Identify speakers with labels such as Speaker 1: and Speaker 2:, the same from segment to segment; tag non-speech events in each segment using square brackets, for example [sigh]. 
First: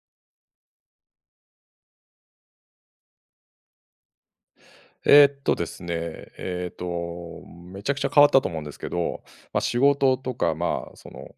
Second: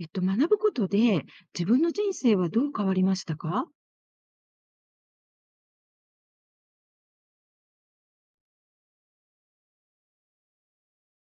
Speaker 1: 学ぶことで、自分の人生はどう変わりましたか？
Speaker 2: ですね、えーっと、めちゃくちゃ変わったと思うんですけど、まあ、仕事とか、まあ、その、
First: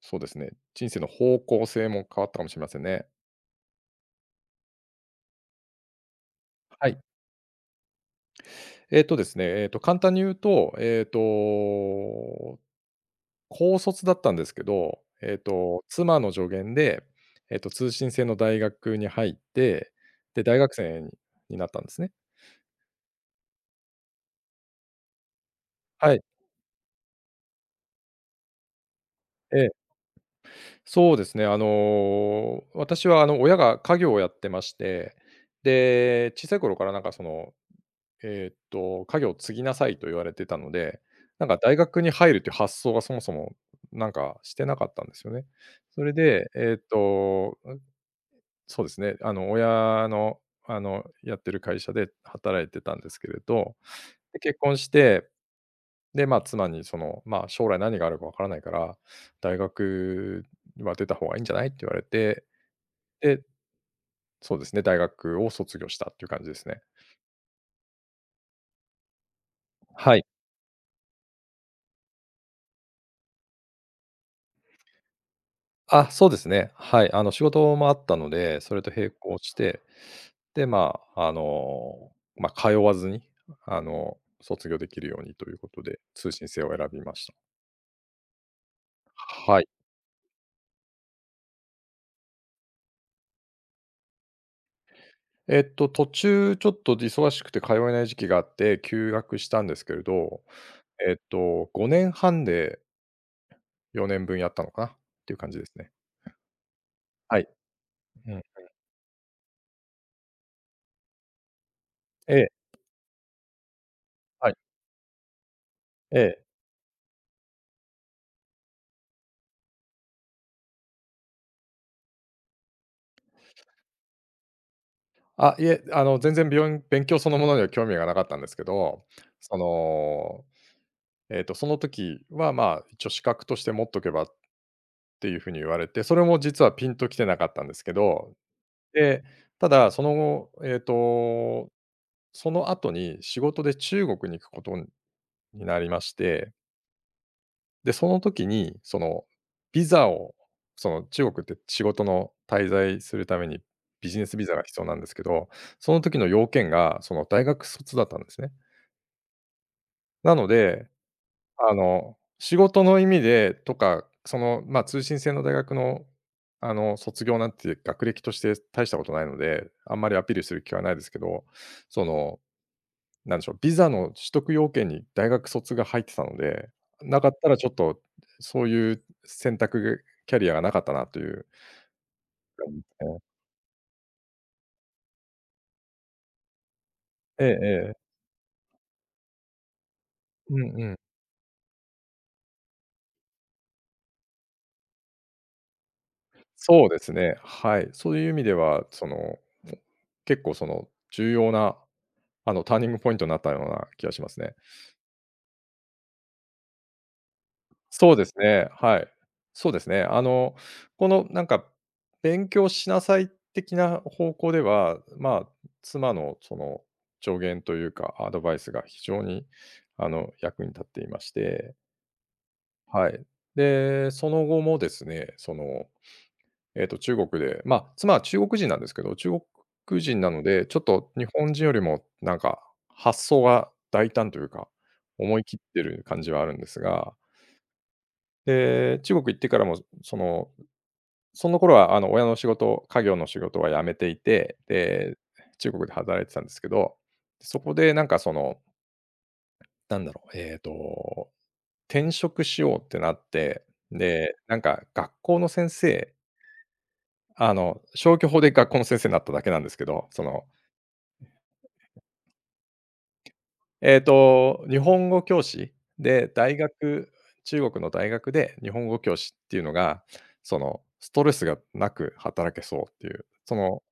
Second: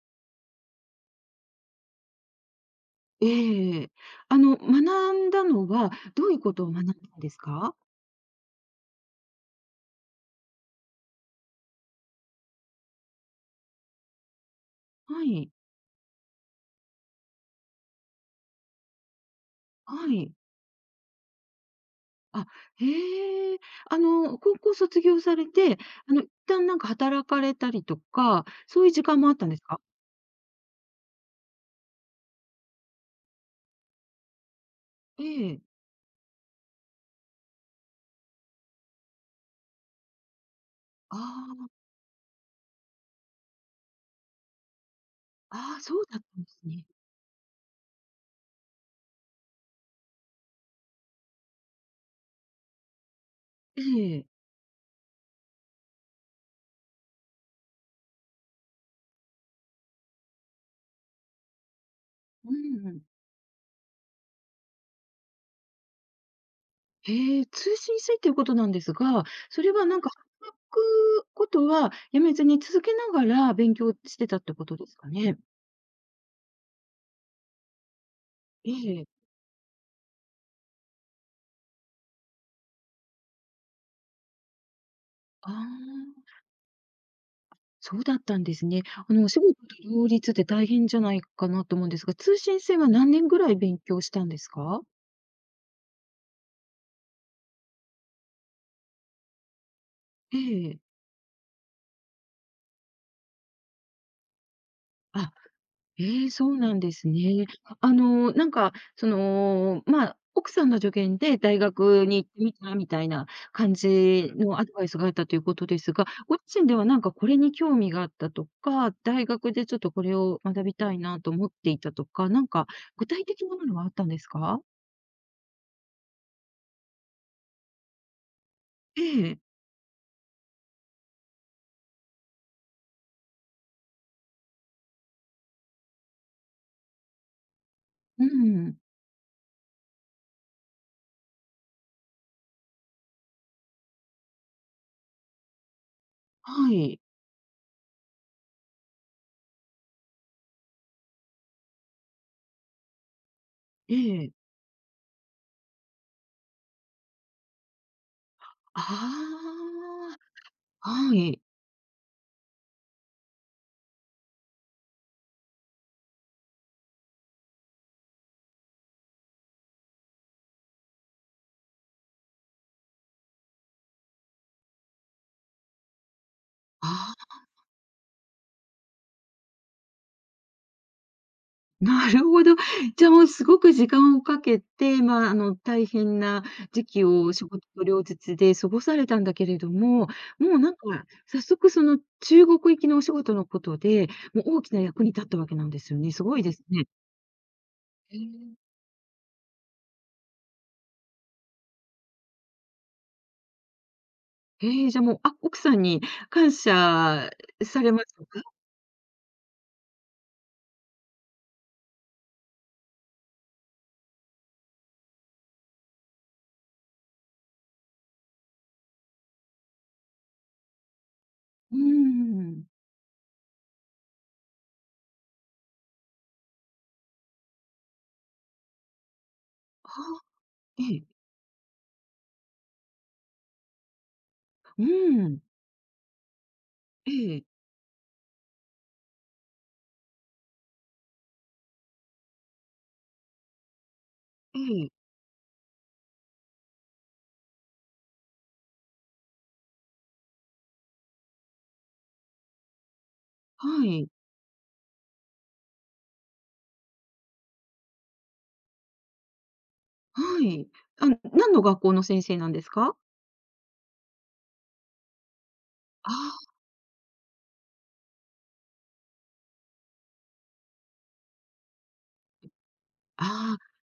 Speaker 2: そうですね、人生の方向性も変わったかもしれませんね。
Speaker 1: ええ。あの、学んだのは、どういうことを学ん
Speaker 2: は
Speaker 1: だ
Speaker 2: い。
Speaker 1: んですか？
Speaker 2: ですね、えーっと、簡単に言うと、高卒だったんですけど、
Speaker 1: はい、
Speaker 2: 妻の助言で、通信制の大学に入って、
Speaker 1: はい。
Speaker 2: で、大学生になったんですね。
Speaker 1: あ、へえ。あの、高校卒業されて、あ
Speaker 2: はい。
Speaker 1: の、一旦なんか働かれたりとか、そういう時間もあったんです
Speaker 2: え。
Speaker 1: か？
Speaker 2: そうですね。あの、私は親が家業をやってまして、
Speaker 1: ええ。
Speaker 2: で、小さい頃からなんかその、家業を継ぎなさいと言われてたので、なんか
Speaker 1: あ
Speaker 2: 大学に入るという発想がそもそもなんかしてなかったんですよね。
Speaker 1: ああ、そ
Speaker 2: そ
Speaker 1: う
Speaker 2: れ
Speaker 1: だったんで
Speaker 2: で、
Speaker 1: すね。
Speaker 2: そうですね、あの、親のやってる会社で働いてたんですけれど、
Speaker 1: ええ。
Speaker 2: で、結婚してで、まあ、妻にその、まあ、将来何があるかわからないから、大学は出た方がいいんじゃないって言われて、
Speaker 1: うん。
Speaker 2: で、そうですね、大学を卒業したっていう感じですね。
Speaker 1: へえ、通信制いっていうことなんですが、それはなんか
Speaker 2: はい。
Speaker 1: 働くことはやめずに続けながら勉強してたってことですかね？
Speaker 2: あ、そうですね。はい。あの、仕事もあったので、
Speaker 1: え
Speaker 2: それと
Speaker 1: え。
Speaker 2: 並行して、で、まあ、あの、まあ、通わずに、あの、卒業できるようにと
Speaker 1: ああ、
Speaker 2: いうことで、通信制を選びました。
Speaker 1: そうだったんですね。あの、お仕事と
Speaker 2: はい。
Speaker 1: 両立って大変じゃないかなと思うんですが、通信制は何年ぐらい勉強したんですか？
Speaker 2: 途中ちょっと忙しくて通えない時期があって、休学したんですけれど、
Speaker 1: ええ。
Speaker 2: 5年半で4年分やったのかなっ
Speaker 1: あ、
Speaker 2: ていう感じですね。
Speaker 1: ええ、そうなんです
Speaker 2: は
Speaker 1: ね。
Speaker 2: い。
Speaker 1: あの、
Speaker 2: うん。
Speaker 1: なんか、その、まあ、奥さんの助言で大学に行っ
Speaker 2: え
Speaker 1: て
Speaker 2: え、
Speaker 1: みたみたいな感じ
Speaker 2: はい。
Speaker 1: のアドバイスがあったということですが、
Speaker 2: え
Speaker 1: ご
Speaker 2: え。
Speaker 1: 自身ではなんかこれに興味があったとか、大学でちょっとこれを学びたいなと思っていたとか、なんか具体的なものはあったんですか？
Speaker 2: あ、いえ、あの、全然びょん勉強そのものには興味がなかったんですけ
Speaker 1: え
Speaker 2: ど、
Speaker 1: え。
Speaker 2: その、その時は、まあ、一応資格として持っとけばっていう風に言われて、それも実はピンときてなかったんですけ
Speaker 1: う
Speaker 2: ど、
Speaker 1: ん。
Speaker 2: で、ただ、その後、えっと、その後に仕事で中国に行くことになりまして
Speaker 1: はい。
Speaker 2: で、その時に、その、ビザを、その、中国って仕事の滞在するために
Speaker 1: え
Speaker 2: ビジネ
Speaker 1: え。
Speaker 2: スビザが必要なんですけど、その時の要件が、その、大学卒だったんですね。
Speaker 1: あ
Speaker 2: なので、
Speaker 1: あ。はい。
Speaker 2: あの、仕事の意味でとか、その、ま、あ通信制の大学の、あの、卒業なんて学歴として大したことないので、あんまりアピールする気はないですけど、そのなんでしょう、ビザの取得要件に大学卒が入ってたので、
Speaker 1: あ
Speaker 2: な
Speaker 1: あ。
Speaker 2: かったらちょっと、そういう選択キャリアがなかったなという
Speaker 1: [laughs] なるほど。
Speaker 2: 感じで
Speaker 1: じ
Speaker 2: す
Speaker 1: ゃあ、
Speaker 2: ね。
Speaker 1: もうすごく時間をかけて、まあ、あの、大変な時期を仕
Speaker 2: ええ
Speaker 1: 事と
Speaker 2: え
Speaker 1: 両
Speaker 2: え。
Speaker 1: 立で過ごされたんだけれども、もう
Speaker 2: う
Speaker 1: なん
Speaker 2: んうん。
Speaker 1: か、早速その中国行きのお仕事のことで、もう大きな役に立ったわけなんですよね。すごいですね。
Speaker 2: そうですね、はい。そ
Speaker 1: へえ、
Speaker 2: ういう意味では、その、結構その重要な、あの、ターニングポイントになったような気がしますね。
Speaker 1: へえ、じゃあもう、あ、奥さんに感謝されま
Speaker 2: そ
Speaker 1: し
Speaker 2: う
Speaker 1: た
Speaker 2: です
Speaker 1: か？
Speaker 2: ね、はい。そうですね。あの、このなんか、勉強しなさい的な方向では、まあ、妻のその助言というか、アドバイスが非常にあの、役に立っていまして、
Speaker 1: うん。
Speaker 2: はい。で、その後もですね、その、中国で、まあ、妻は中国人なんですけど、中
Speaker 1: あ
Speaker 2: 国人なので、ちょっ
Speaker 1: ええ。
Speaker 2: と日本人よりもなんか、発想が大胆というか、
Speaker 1: う
Speaker 2: 思
Speaker 1: ん。
Speaker 2: い切ってる感じはあるんです
Speaker 1: え
Speaker 2: が
Speaker 1: え、
Speaker 2: で、中国行ってからも、その、その頃はあの親の仕事、家業の仕事は辞めていて、
Speaker 1: ええ。
Speaker 2: で、中国で働いてたんですけど、そこでなんかその、なんだろう、転職しようってなって、
Speaker 1: はい、
Speaker 2: で、なんか学校の先生、あの、消去法で学校の先生になっただけなんですけど、
Speaker 1: は
Speaker 2: その、
Speaker 1: い。あ、何の学校の先生なんですか？
Speaker 2: 日本語教師で、
Speaker 1: あ
Speaker 2: 中国の大学で日本語教師っていうのが、その、ストレスがなく働けそうってい
Speaker 1: あ、
Speaker 2: う、そ
Speaker 1: ああ、
Speaker 2: の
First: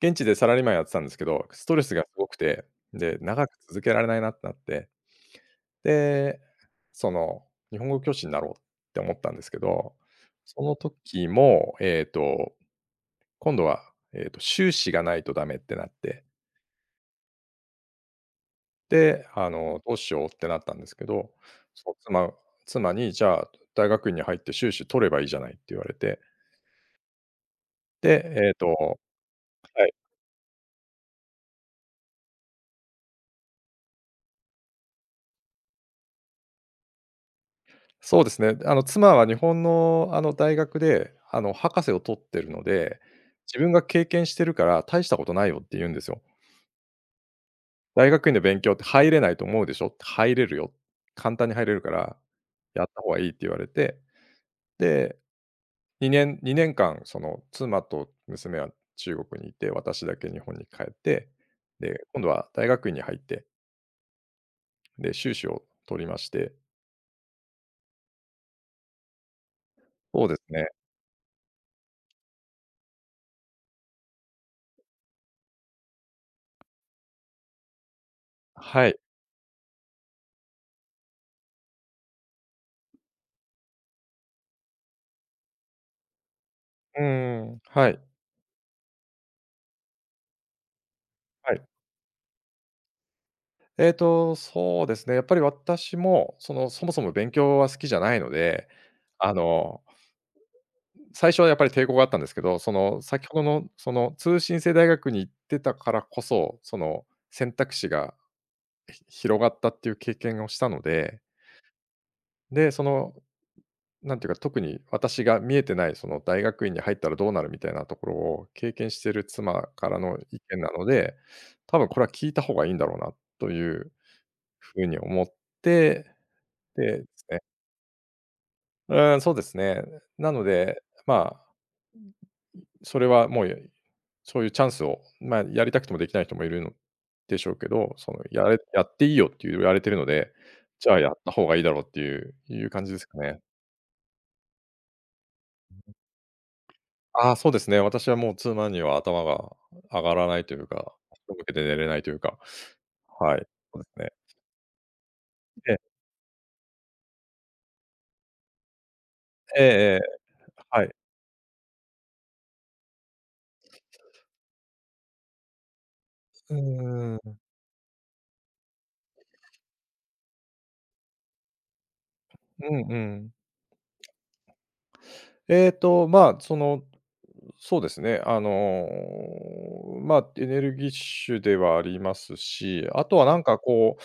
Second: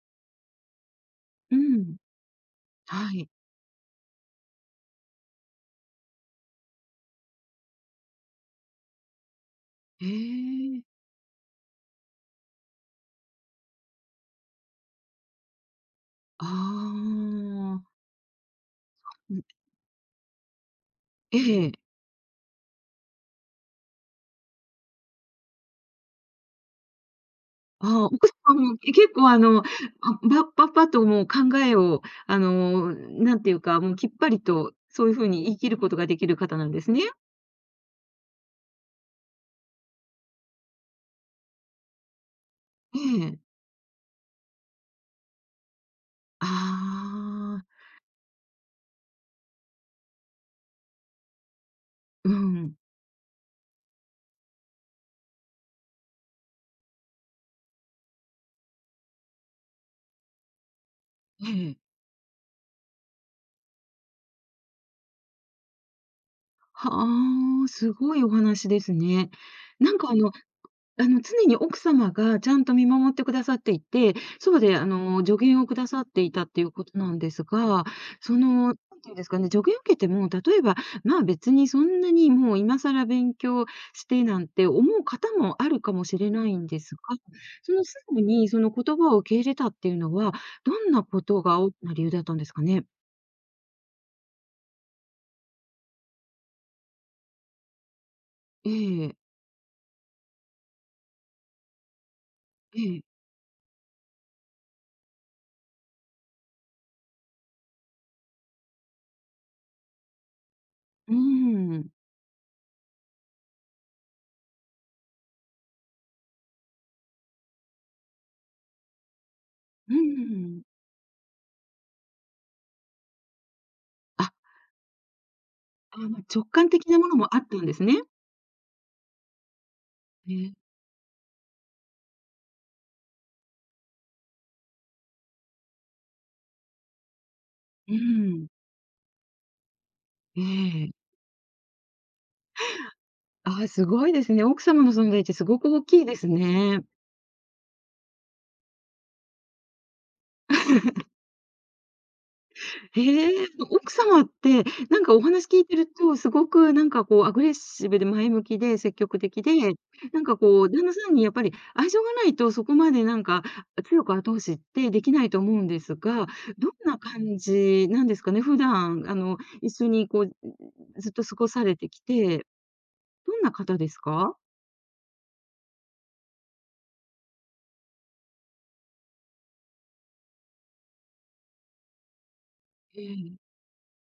Speaker 2: 現地でサラリーマンやってたんですけど、
Speaker 1: う
Speaker 2: ストレス
Speaker 1: ん。
Speaker 2: がすごくて、
Speaker 1: は
Speaker 2: で、
Speaker 1: い。
Speaker 2: 長く続けられないなってなって、で、その、日本語教師になろうって思ったんですけど、
Speaker 1: え
Speaker 2: その
Speaker 1: え。
Speaker 2: 時も、今度は、修士がないとダメってなって、
Speaker 1: ああ。
Speaker 2: で、
Speaker 1: うん、
Speaker 2: あの、どうしようってなったんですけど、
Speaker 1: ええ。
Speaker 2: そう、妻に、じゃあ、大学院に入って修士取ればいいじゃないって言われて、
Speaker 1: ああ、
Speaker 2: で、
Speaker 1: 奥様も、結構あの、あ、
Speaker 2: はい。
Speaker 1: パパッともう考えを、あの、なんていうか、もうきっぱりと、そういう風に言い切ることができる方なんですね。
Speaker 2: そうですね。あの、妻は日本の、あの、大学で、あの、博士を取ってるの
Speaker 1: え
Speaker 2: で、
Speaker 1: え。
Speaker 2: 自分が経験してるから大したことないよって言うんですよ。
Speaker 1: ああ、
Speaker 2: 大学院の勉強って入れないと思うでしょって、入れるよ、簡単に入れるから、
Speaker 1: うん。
Speaker 2: やった方がいいって言われて、で、2年間、その、妻と娘は中国にいて、私だけ日本に帰って、
Speaker 1: ええ。
Speaker 2: で、今度は大学院に入って、で、修士を取りまして、
Speaker 1: はあ、すごいお話ですね。なんかあ
Speaker 2: そう
Speaker 1: の
Speaker 2: ですね。
Speaker 1: あの、常に奥様がちゃんと見守ってくださっていて、そばであの、助言をくださっていたっていうことなんですが、その、なん
Speaker 2: はい。
Speaker 1: ていうんですかね、助言を受けても、例えば、まあ、別にそんなにもう今更勉強してなんて思う方もあるかもしれないんですが、
Speaker 2: うん、
Speaker 1: その
Speaker 2: は
Speaker 1: す
Speaker 2: い、
Speaker 1: ぐにその言葉を受け入れたっていうのは、どんなこと
Speaker 2: は
Speaker 1: が
Speaker 2: い。
Speaker 1: 大きな理由だったんですかね？
Speaker 2: そうですね、やっぱり私も、その、そもそも勉強は好きじゃないので、
Speaker 1: ええ、
Speaker 2: あの、最初はやっぱり抵抗があったんですけど、そ
Speaker 1: え
Speaker 2: の、
Speaker 1: え、
Speaker 2: 先ほどの、その、通信制大学に行ってたからこそ、その、選択肢が広がったっていう経験をしたの
Speaker 1: う
Speaker 2: で、
Speaker 1: ん、
Speaker 2: で、その、なんていうか、特に私が見えてない、その、大学院に入ったらどうなるみたいなところを経験してる妻か
Speaker 1: う
Speaker 2: らの意見
Speaker 1: ん。
Speaker 2: なので、多分これは聞いた方がいいんだろうなという
Speaker 1: あ、
Speaker 2: ふうに思っ
Speaker 1: あ
Speaker 2: て、
Speaker 1: の、直感的な
Speaker 2: で、で
Speaker 1: もの
Speaker 2: す
Speaker 1: もあ
Speaker 2: ね
Speaker 1: ったんですね。
Speaker 2: うーん、そうですね。な
Speaker 1: え
Speaker 2: の
Speaker 1: え、
Speaker 2: で、まあ、それはもう、そういうチャンスを、まあ、やりたくてもできない人もいるのでしょうけ
Speaker 1: う
Speaker 2: ど、その、
Speaker 1: ん。
Speaker 2: やっていいよって言われてるので、
Speaker 1: え
Speaker 2: じ
Speaker 1: え。
Speaker 2: ゃあやった方がいいだろうっていう感じですかね。
Speaker 1: ああ、すごいですね。奥様の存在ってすごく大きいですね。
Speaker 2: ああ、そうですね。私はもう妻には頭が上がらないというか、仰向けで寝れないというか、
Speaker 1: へ
Speaker 2: はい、
Speaker 1: え、
Speaker 2: そうで
Speaker 1: 奥
Speaker 2: すね。
Speaker 1: 様って、なんかお話聞い
Speaker 2: え
Speaker 1: てる
Speaker 2: え、
Speaker 1: と、すごくなんかこうアグレッシブで前向きで積極的で、
Speaker 2: ええええ、
Speaker 1: なんかこう旦
Speaker 2: は
Speaker 1: 那
Speaker 2: い。
Speaker 1: さんにやっぱり愛情がないとそこまでなんか強く後押しってできないと思うんですが、
Speaker 2: うー
Speaker 1: どんな
Speaker 2: ん、
Speaker 1: 感
Speaker 2: う
Speaker 1: じなんですかね？普段あの一緒にこう、ずっと過ごされてきて、
Speaker 2: んうん。
Speaker 1: どんな方ですか？
Speaker 2: まあ、その、そうですね、あの、まあ、エネルギッシュではありますし、
Speaker 1: え
Speaker 2: あとはな
Speaker 1: え、
Speaker 2: んかこう、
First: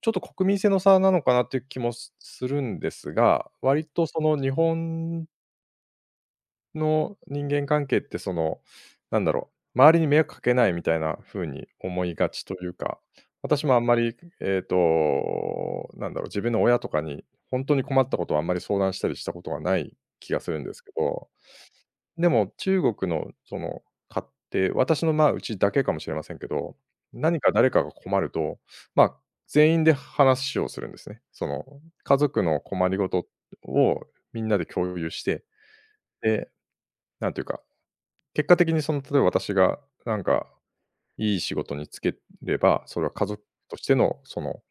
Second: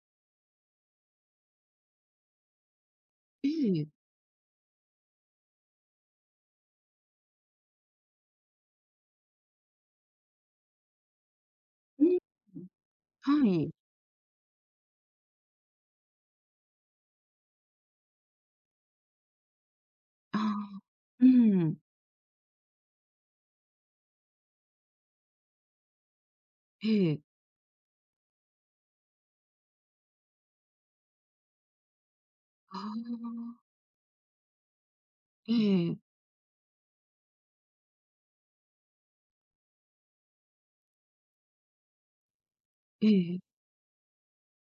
Speaker 2: ちょっと国民性の差なのかなっていう気もするんです
Speaker 1: え
Speaker 2: が、割
Speaker 1: え、
Speaker 2: とその日本の人間関係ってその、なんだろう、周りに迷惑かけないみたいな風に
Speaker 1: う
Speaker 2: 思い
Speaker 1: ん。
Speaker 2: がちというか、
Speaker 1: は
Speaker 2: 私
Speaker 1: い。
Speaker 2: もあんまり、なんだろう、自分の親とかに本当に困ったことはあんまり相談したりしたことがない気
Speaker 1: あ
Speaker 2: がするんで
Speaker 1: あ、
Speaker 2: すけ
Speaker 1: う
Speaker 2: ど
Speaker 1: ん。
Speaker 2: でも、中国のその買って、私のまあ、うちだけかもしれませんけど、
Speaker 1: ええ。
Speaker 2: 何か誰かが困ると、まあ、全員で話をするんですね。その、家族の
Speaker 1: ああ、
Speaker 2: 困りごとをみんなで共有して、
Speaker 1: ええ、
Speaker 2: で、なんていうか、結果的にその、例えば私がなんかいい仕事に就ければ、そ
Speaker 1: え
Speaker 2: れは家族
Speaker 1: え。
Speaker 2: としてのその、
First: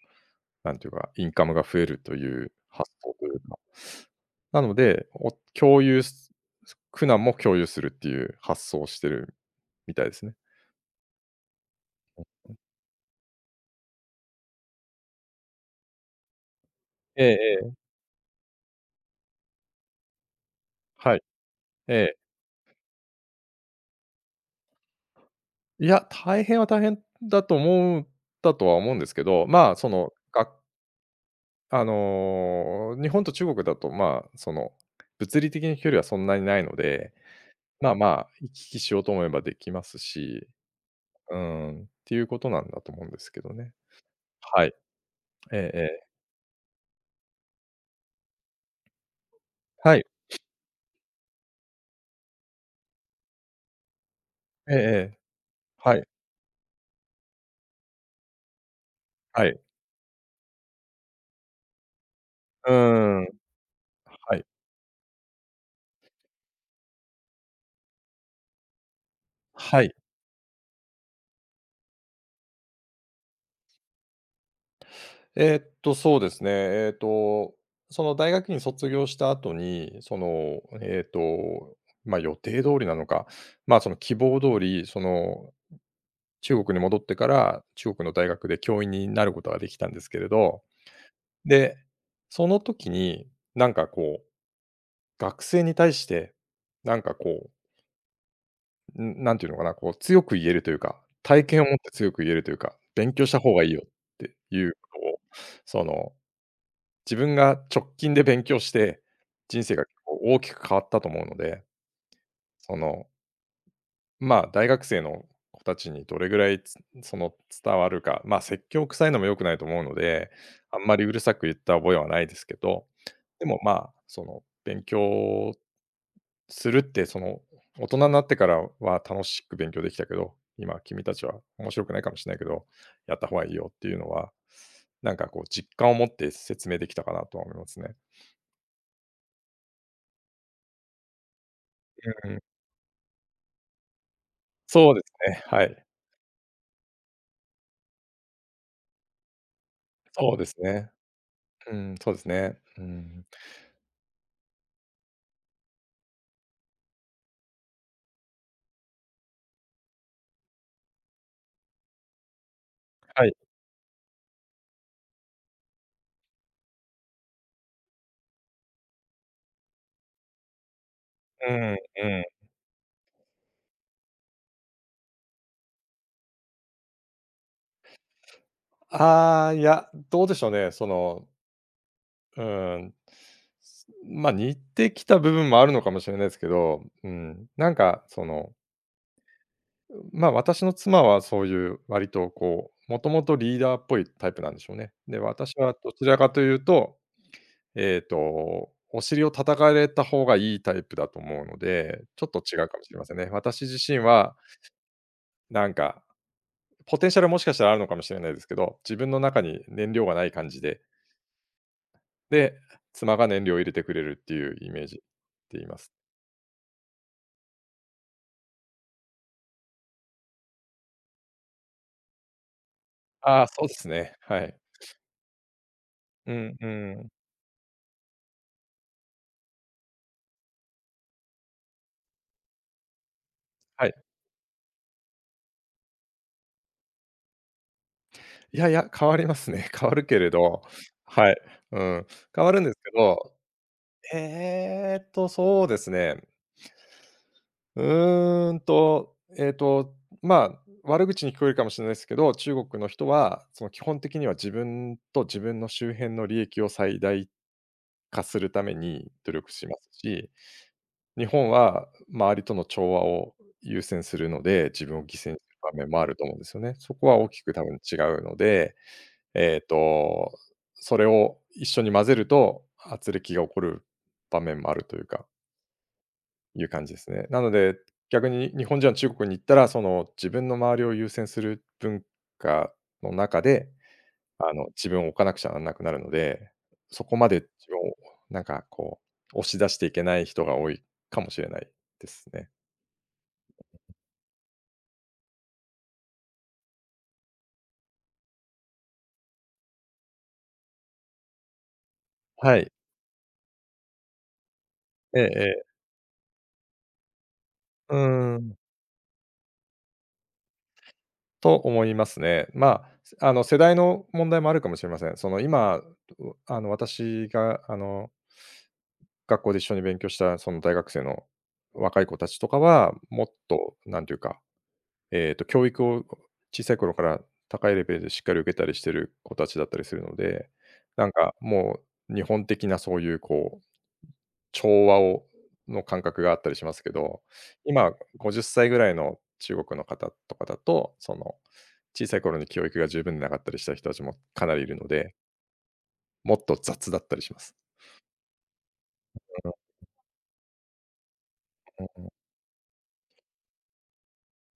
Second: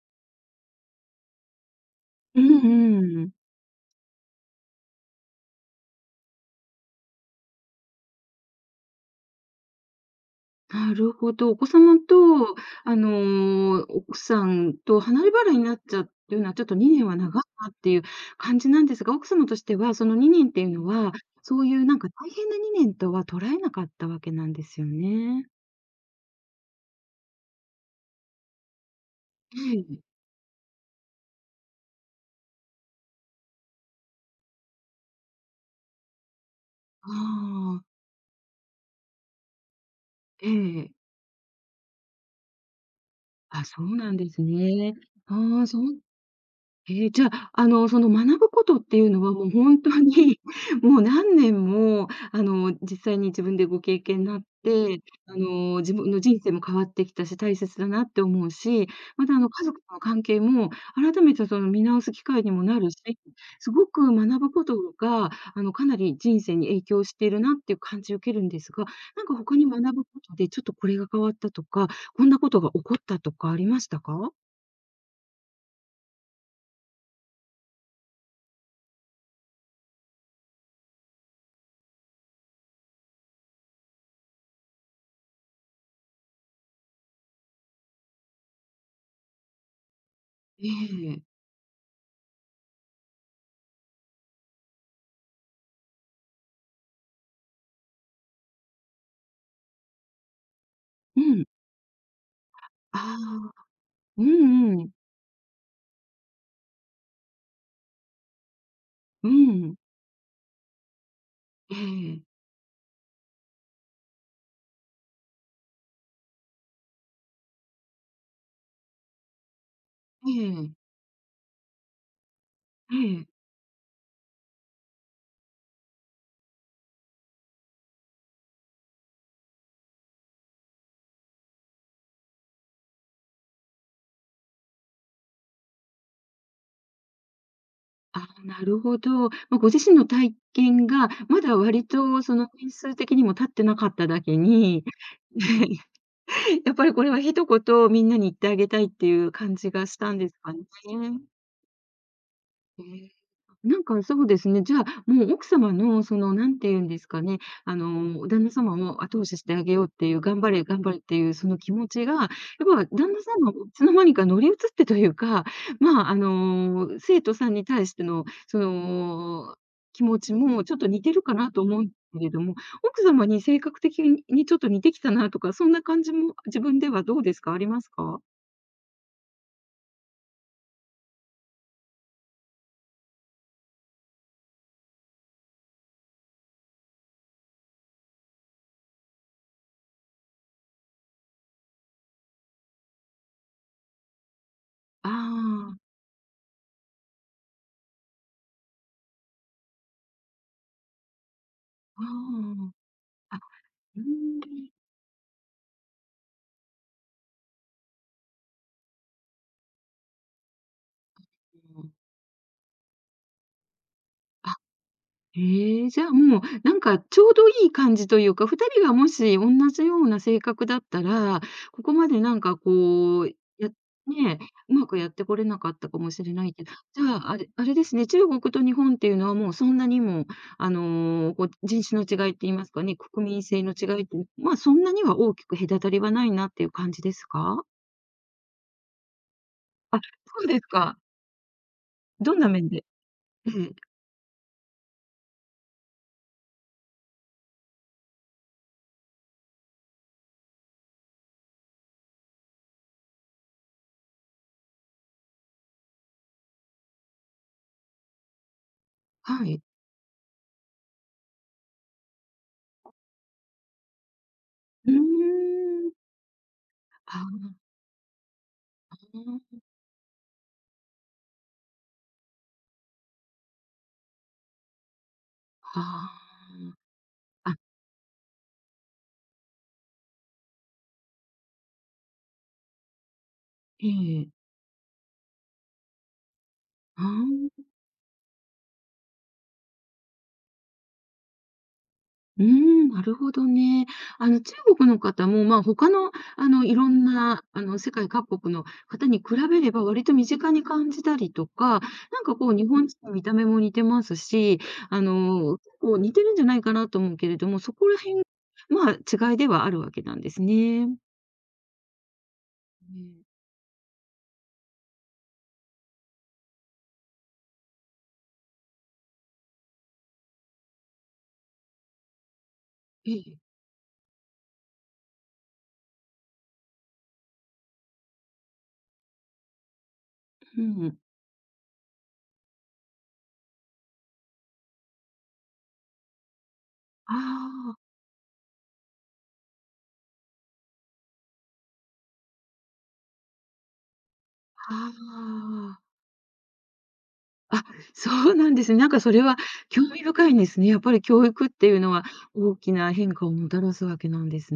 Speaker 2: なんていうか、インカムが増えるとい
Speaker 1: う
Speaker 2: う
Speaker 1: ん
Speaker 2: 発想
Speaker 1: う
Speaker 2: とい
Speaker 1: ん。
Speaker 2: うか。なので、お共有す苦難も共有するっていう発想をしてるみたいですね。
Speaker 1: なるほど。お子様と、あの、奥さんと離れ離れになっちゃうっていうのは、ちょっと2年は
Speaker 2: ええ
Speaker 1: 長い
Speaker 2: え
Speaker 1: なっ
Speaker 2: え、
Speaker 1: ていう感じなんですが、奥様としては、その2年っていうのは、
Speaker 2: はい。
Speaker 1: そういう
Speaker 2: え
Speaker 1: なんか
Speaker 2: え。
Speaker 1: 大変な2年とは捉えなかったわけなんですよね。
Speaker 2: いや、大変は大変だとは思うんですけど、まあ、
Speaker 1: え
Speaker 2: そ
Speaker 1: え。
Speaker 2: の、あの、日本と中国だと、まあ、その、物理的に距離はそんなにないの
Speaker 1: あ
Speaker 2: で、
Speaker 1: あ、
Speaker 2: まあまあ、行き来しようと思えばできます
Speaker 1: え
Speaker 2: し、
Speaker 1: え。
Speaker 2: うーっていうことなんだと思うんですけど
Speaker 1: あ、
Speaker 2: ね。
Speaker 1: そうなんです
Speaker 2: はい。
Speaker 1: ね。
Speaker 2: え
Speaker 1: ああ、
Speaker 2: え
Speaker 1: そ
Speaker 2: え
Speaker 1: う
Speaker 2: え。
Speaker 1: ええ、じゃあ、あの、その学ぶことっていうのはもう本当
Speaker 2: はい。
Speaker 1: に、[laughs] もう何年も、あの、実際に自分でご経験なっ
Speaker 2: えええ
Speaker 1: て、
Speaker 2: え。
Speaker 1: あの、自
Speaker 2: はい、
Speaker 1: 分の人生も変わってきたし、大切だなって思うし、また、あ
Speaker 2: は
Speaker 1: の、
Speaker 2: い。
Speaker 1: 家族との関係も改めてその見直す機会にも
Speaker 2: う
Speaker 1: なるし、
Speaker 2: ーん、
Speaker 1: すごく
Speaker 2: は
Speaker 1: 学
Speaker 2: い。
Speaker 1: ぶことが、あの、かなり人生に影響しているなっていう感じを受けるんですが、なんか他に学
Speaker 2: はい。
Speaker 1: ぶことでちょっとこれが変わったとか、こんなことが起こったとかありましたか？
Speaker 2: そうですね。その大学院卒業した後に、ま、予定通りなのか、ま、その希望通り、その、中国に戻ってから、中国の大学で教員になることができたんですけれど、
Speaker 1: ええ。
Speaker 2: で、その時に、なんかこう、学生に対して、なんかこう、ん、なんていうのかな、こう強く言えるというか、
Speaker 1: うん。
Speaker 2: 体験を持って強く言えるというか、勉
Speaker 1: あ
Speaker 2: 強した
Speaker 1: あ。
Speaker 2: 方がいいよっ
Speaker 1: う
Speaker 2: てい
Speaker 1: ん
Speaker 2: う
Speaker 1: うん。
Speaker 2: ことを、その自分が直近で勉強して、
Speaker 1: う
Speaker 2: 人
Speaker 1: ん。
Speaker 2: 生が結構大きく変わったと思うので、
Speaker 1: ええ、
Speaker 2: その、まあ、大学生の子たちにどれぐらい、その、伝わるか、まあ、説教臭いのも良くないと思うの
Speaker 1: え
Speaker 2: で、
Speaker 1: え、
Speaker 2: あんまりうるさく言った覚えはないですけど、
Speaker 1: ええ。
Speaker 2: でも、まあ、その、勉強するって、その、大人になってからは楽しく勉強できたけど、今君たちは面白くないかもしれないけど、やった方がいいよっていうのは、なんかこう実感を持って説明できたかなとは思いますね。
Speaker 1: ああ、なるほど。ま、ご自身の体験が、まだ割
Speaker 2: う
Speaker 1: とそ
Speaker 2: ん、
Speaker 1: の年数的にも経ってなかっただけに、
Speaker 2: そうですね、は
Speaker 1: [laughs]
Speaker 2: い。
Speaker 1: やっぱりこれは一言みんなに言ってあげたいっていう感じがしたんで
Speaker 2: そ
Speaker 1: す
Speaker 2: うで
Speaker 1: か
Speaker 2: す
Speaker 1: ね。
Speaker 2: ね。うん、そうですね。う
Speaker 1: ええ。
Speaker 2: ん。
Speaker 1: なんかそうですね、じゃあ、もう奥様のその、なんて言うんですかね、あの、旦那様を後押ししてあげようっていう、頑張れ頑張れっていうその気持ちが、やっぱ旦那
Speaker 2: はい。
Speaker 1: 様もいつの間にか乗り移ってというか、まあ、あの、生徒さんに対してのその、気持ちもちょっと似てるかな
Speaker 2: う
Speaker 1: と
Speaker 2: ん、
Speaker 1: 思うんです
Speaker 2: うん。
Speaker 1: けれども、奥様に性格的にちょっと似てきたなとか、そんな感じも自分ではどうですか？ありますか？
Speaker 2: ああ、いや、どうでしょうね、その、うーん、似てきた部分もあるのかもしれないですけど、うん、なんかその、ま、私の妻はそういう割とこう、もともとリーダーっぽいタイプなんでしょうね。
Speaker 1: あ
Speaker 2: で、私は
Speaker 1: あ、
Speaker 2: どちらかというと、お尻を叩かれた方がいいタイプだと思うの
Speaker 1: あ
Speaker 2: で、ちょっと違うかもしれませんね。
Speaker 1: あ、あ、
Speaker 2: 私自身
Speaker 1: うー
Speaker 2: は、
Speaker 1: ん。
Speaker 2: なんかポテンシャルはもしかしたらあるのかもしれないですけど、自分の中に燃料がない感じで、
Speaker 1: あ、
Speaker 2: で、妻が燃料を入れてくれるっていうイメージでいま
Speaker 1: ええ、
Speaker 2: す。
Speaker 1: じゃあもう、なんかちょうどいい感じというか、2人がもし同じような性格だったら、ここまでなんかこう、
Speaker 2: ああ、そう
Speaker 1: や
Speaker 2: ですね。
Speaker 1: ね、
Speaker 2: はい。
Speaker 1: うまくやってこれなかったかもしれ
Speaker 2: う
Speaker 1: ない
Speaker 2: ん
Speaker 1: け
Speaker 2: う
Speaker 1: ど、じ
Speaker 2: ん。
Speaker 1: ゃあ、あれですね、中国と日本っていうのはもうそんなにも、あの、こう人種の違いって言いますかね、国民性の違
Speaker 2: はい。
Speaker 1: いって、まあ、そんなには大きく隔たりはないなっていう感じですか？
Speaker 2: いやいや、変わりますね。[laughs] 変わ
Speaker 1: あ、
Speaker 2: るけれ
Speaker 1: そうです
Speaker 2: ど、
Speaker 1: か。
Speaker 2: はい。うん。
Speaker 1: どん
Speaker 2: 変
Speaker 1: な
Speaker 2: わるん
Speaker 1: 面
Speaker 2: で
Speaker 1: で？
Speaker 2: すけど、
Speaker 1: ええ、
Speaker 2: そうですね。うーんと、えーっと、まあ、悪口に聞こえるかもしれないですけど、中国の人は、その基本的には自分と自分の周辺の利益を最大化するために努
Speaker 1: は
Speaker 2: 力
Speaker 1: い。
Speaker 2: しますし、日本は周りとの調和を優先するので、自
Speaker 1: うー
Speaker 2: 分を犠牲にする場面
Speaker 1: ん。
Speaker 2: もあると思うんですよね。そこは大き
Speaker 1: あ
Speaker 2: く多分違うので、
Speaker 1: ー
Speaker 2: えっと、それを一緒に混ぜると、圧力が起こる場面もあるというか、
Speaker 1: あ
Speaker 2: いう
Speaker 1: ー。
Speaker 2: 感じですね。なの
Speaker 1: あ
Speaker 2: で、逆に日本人は中国に行ったら、その自分の周りを優先する文化の中で、
Speaker 1: ええ。
Speaker 2: あの、自分を置かなくちゃならなくなるので、
Speaker 1: あ
Speaker 2: そこまで
Speaker 1: ー
Speaker 2: 自分をなんかこう、押し出していけない人が多いかもしれないです
Speaker 1: うー
Speaker 2: ね。
Speaker 1: ん、なるほどね。あの、中国の方も、まあ、他の、あの、いろんな、あの、世界各国の方に比べれば割と身近に感じたりとか、なんかこう
Speaker 2: は
Speaker 1: 日
Speaker 2: い。
Speaker 1: 本人の見た目も似てますし、あ
Speaker 2: ええ
Speaker 1: の、
Speaker 2: ええ。
Speaker 1: 結構似てるんじゃないかなと思うけれども、そこ
Speaker 2: う
Speaker 1: ら辺、
Speaker 2: ーん、
Speaker 1: まあ、違いではあるわけなんですね。
Speaker 2: と思いますね。まあ、あの、世代の問題もあるかもしれません。その、今、あの、私が、あの、学校で一緒に勉強したその大学生の若い子たちとかは、
Speaker 1: え
Speaker 2: もっ
Speaker 1: え。
Speaker 2: となんていうか、教育を小さい頃から高いレベルでしっかり受けたりしてる子たちだったりするの
Speaker 1: え
Speaker 2: で、
Speaker 1: えうん。
Speaker 2: なんかもう日本的なそういうこう、調和をの感覚があったりしますけ
Speaker 1: あ
Speaker 2: ど、
Speaker 1: あ、
Speaker 2: 今50歳ぐらいの中国の方とかだと、その、小さい頃に教育が十分でなかったりした人たちもかなりいるの
Speaker 1: あ
Speaker 2: で、
Speaker 1: あ。
Speaker 2: もっと雑だったりします。
Speaker 1: あ、そうなんですね。なんかそれは興味深いんですね。やっぱり教育っていう
Speaker 2: う
Speaker 1: のは
Speaker 2: ん
Speaker 1: 大きな変化をもたらすわけなんです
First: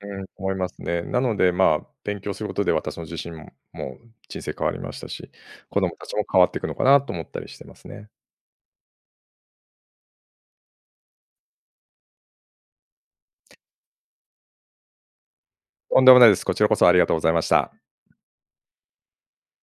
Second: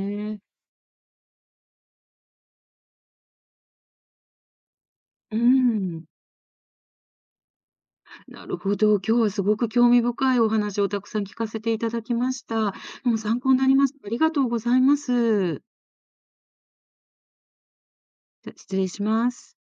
Speaker 2: うん、思いますね。なので、まあ、勉強することで私の自身ももう人生変わりましたし、
Speaker 1: う
Speaker 2: 子供
Speaker 1: ん、
Speaker 2: たちも変わっていくのかなと思ったりしてますね。
Speaker 1: なるほど。今日はすごく興味深いお話をたくさん聞かせていただきました。もう参考になりますありがとうございます。
Speaker 2: とんでもないです。こちらこそありがとうございました。
Speaker 1: じゃ、失礼します。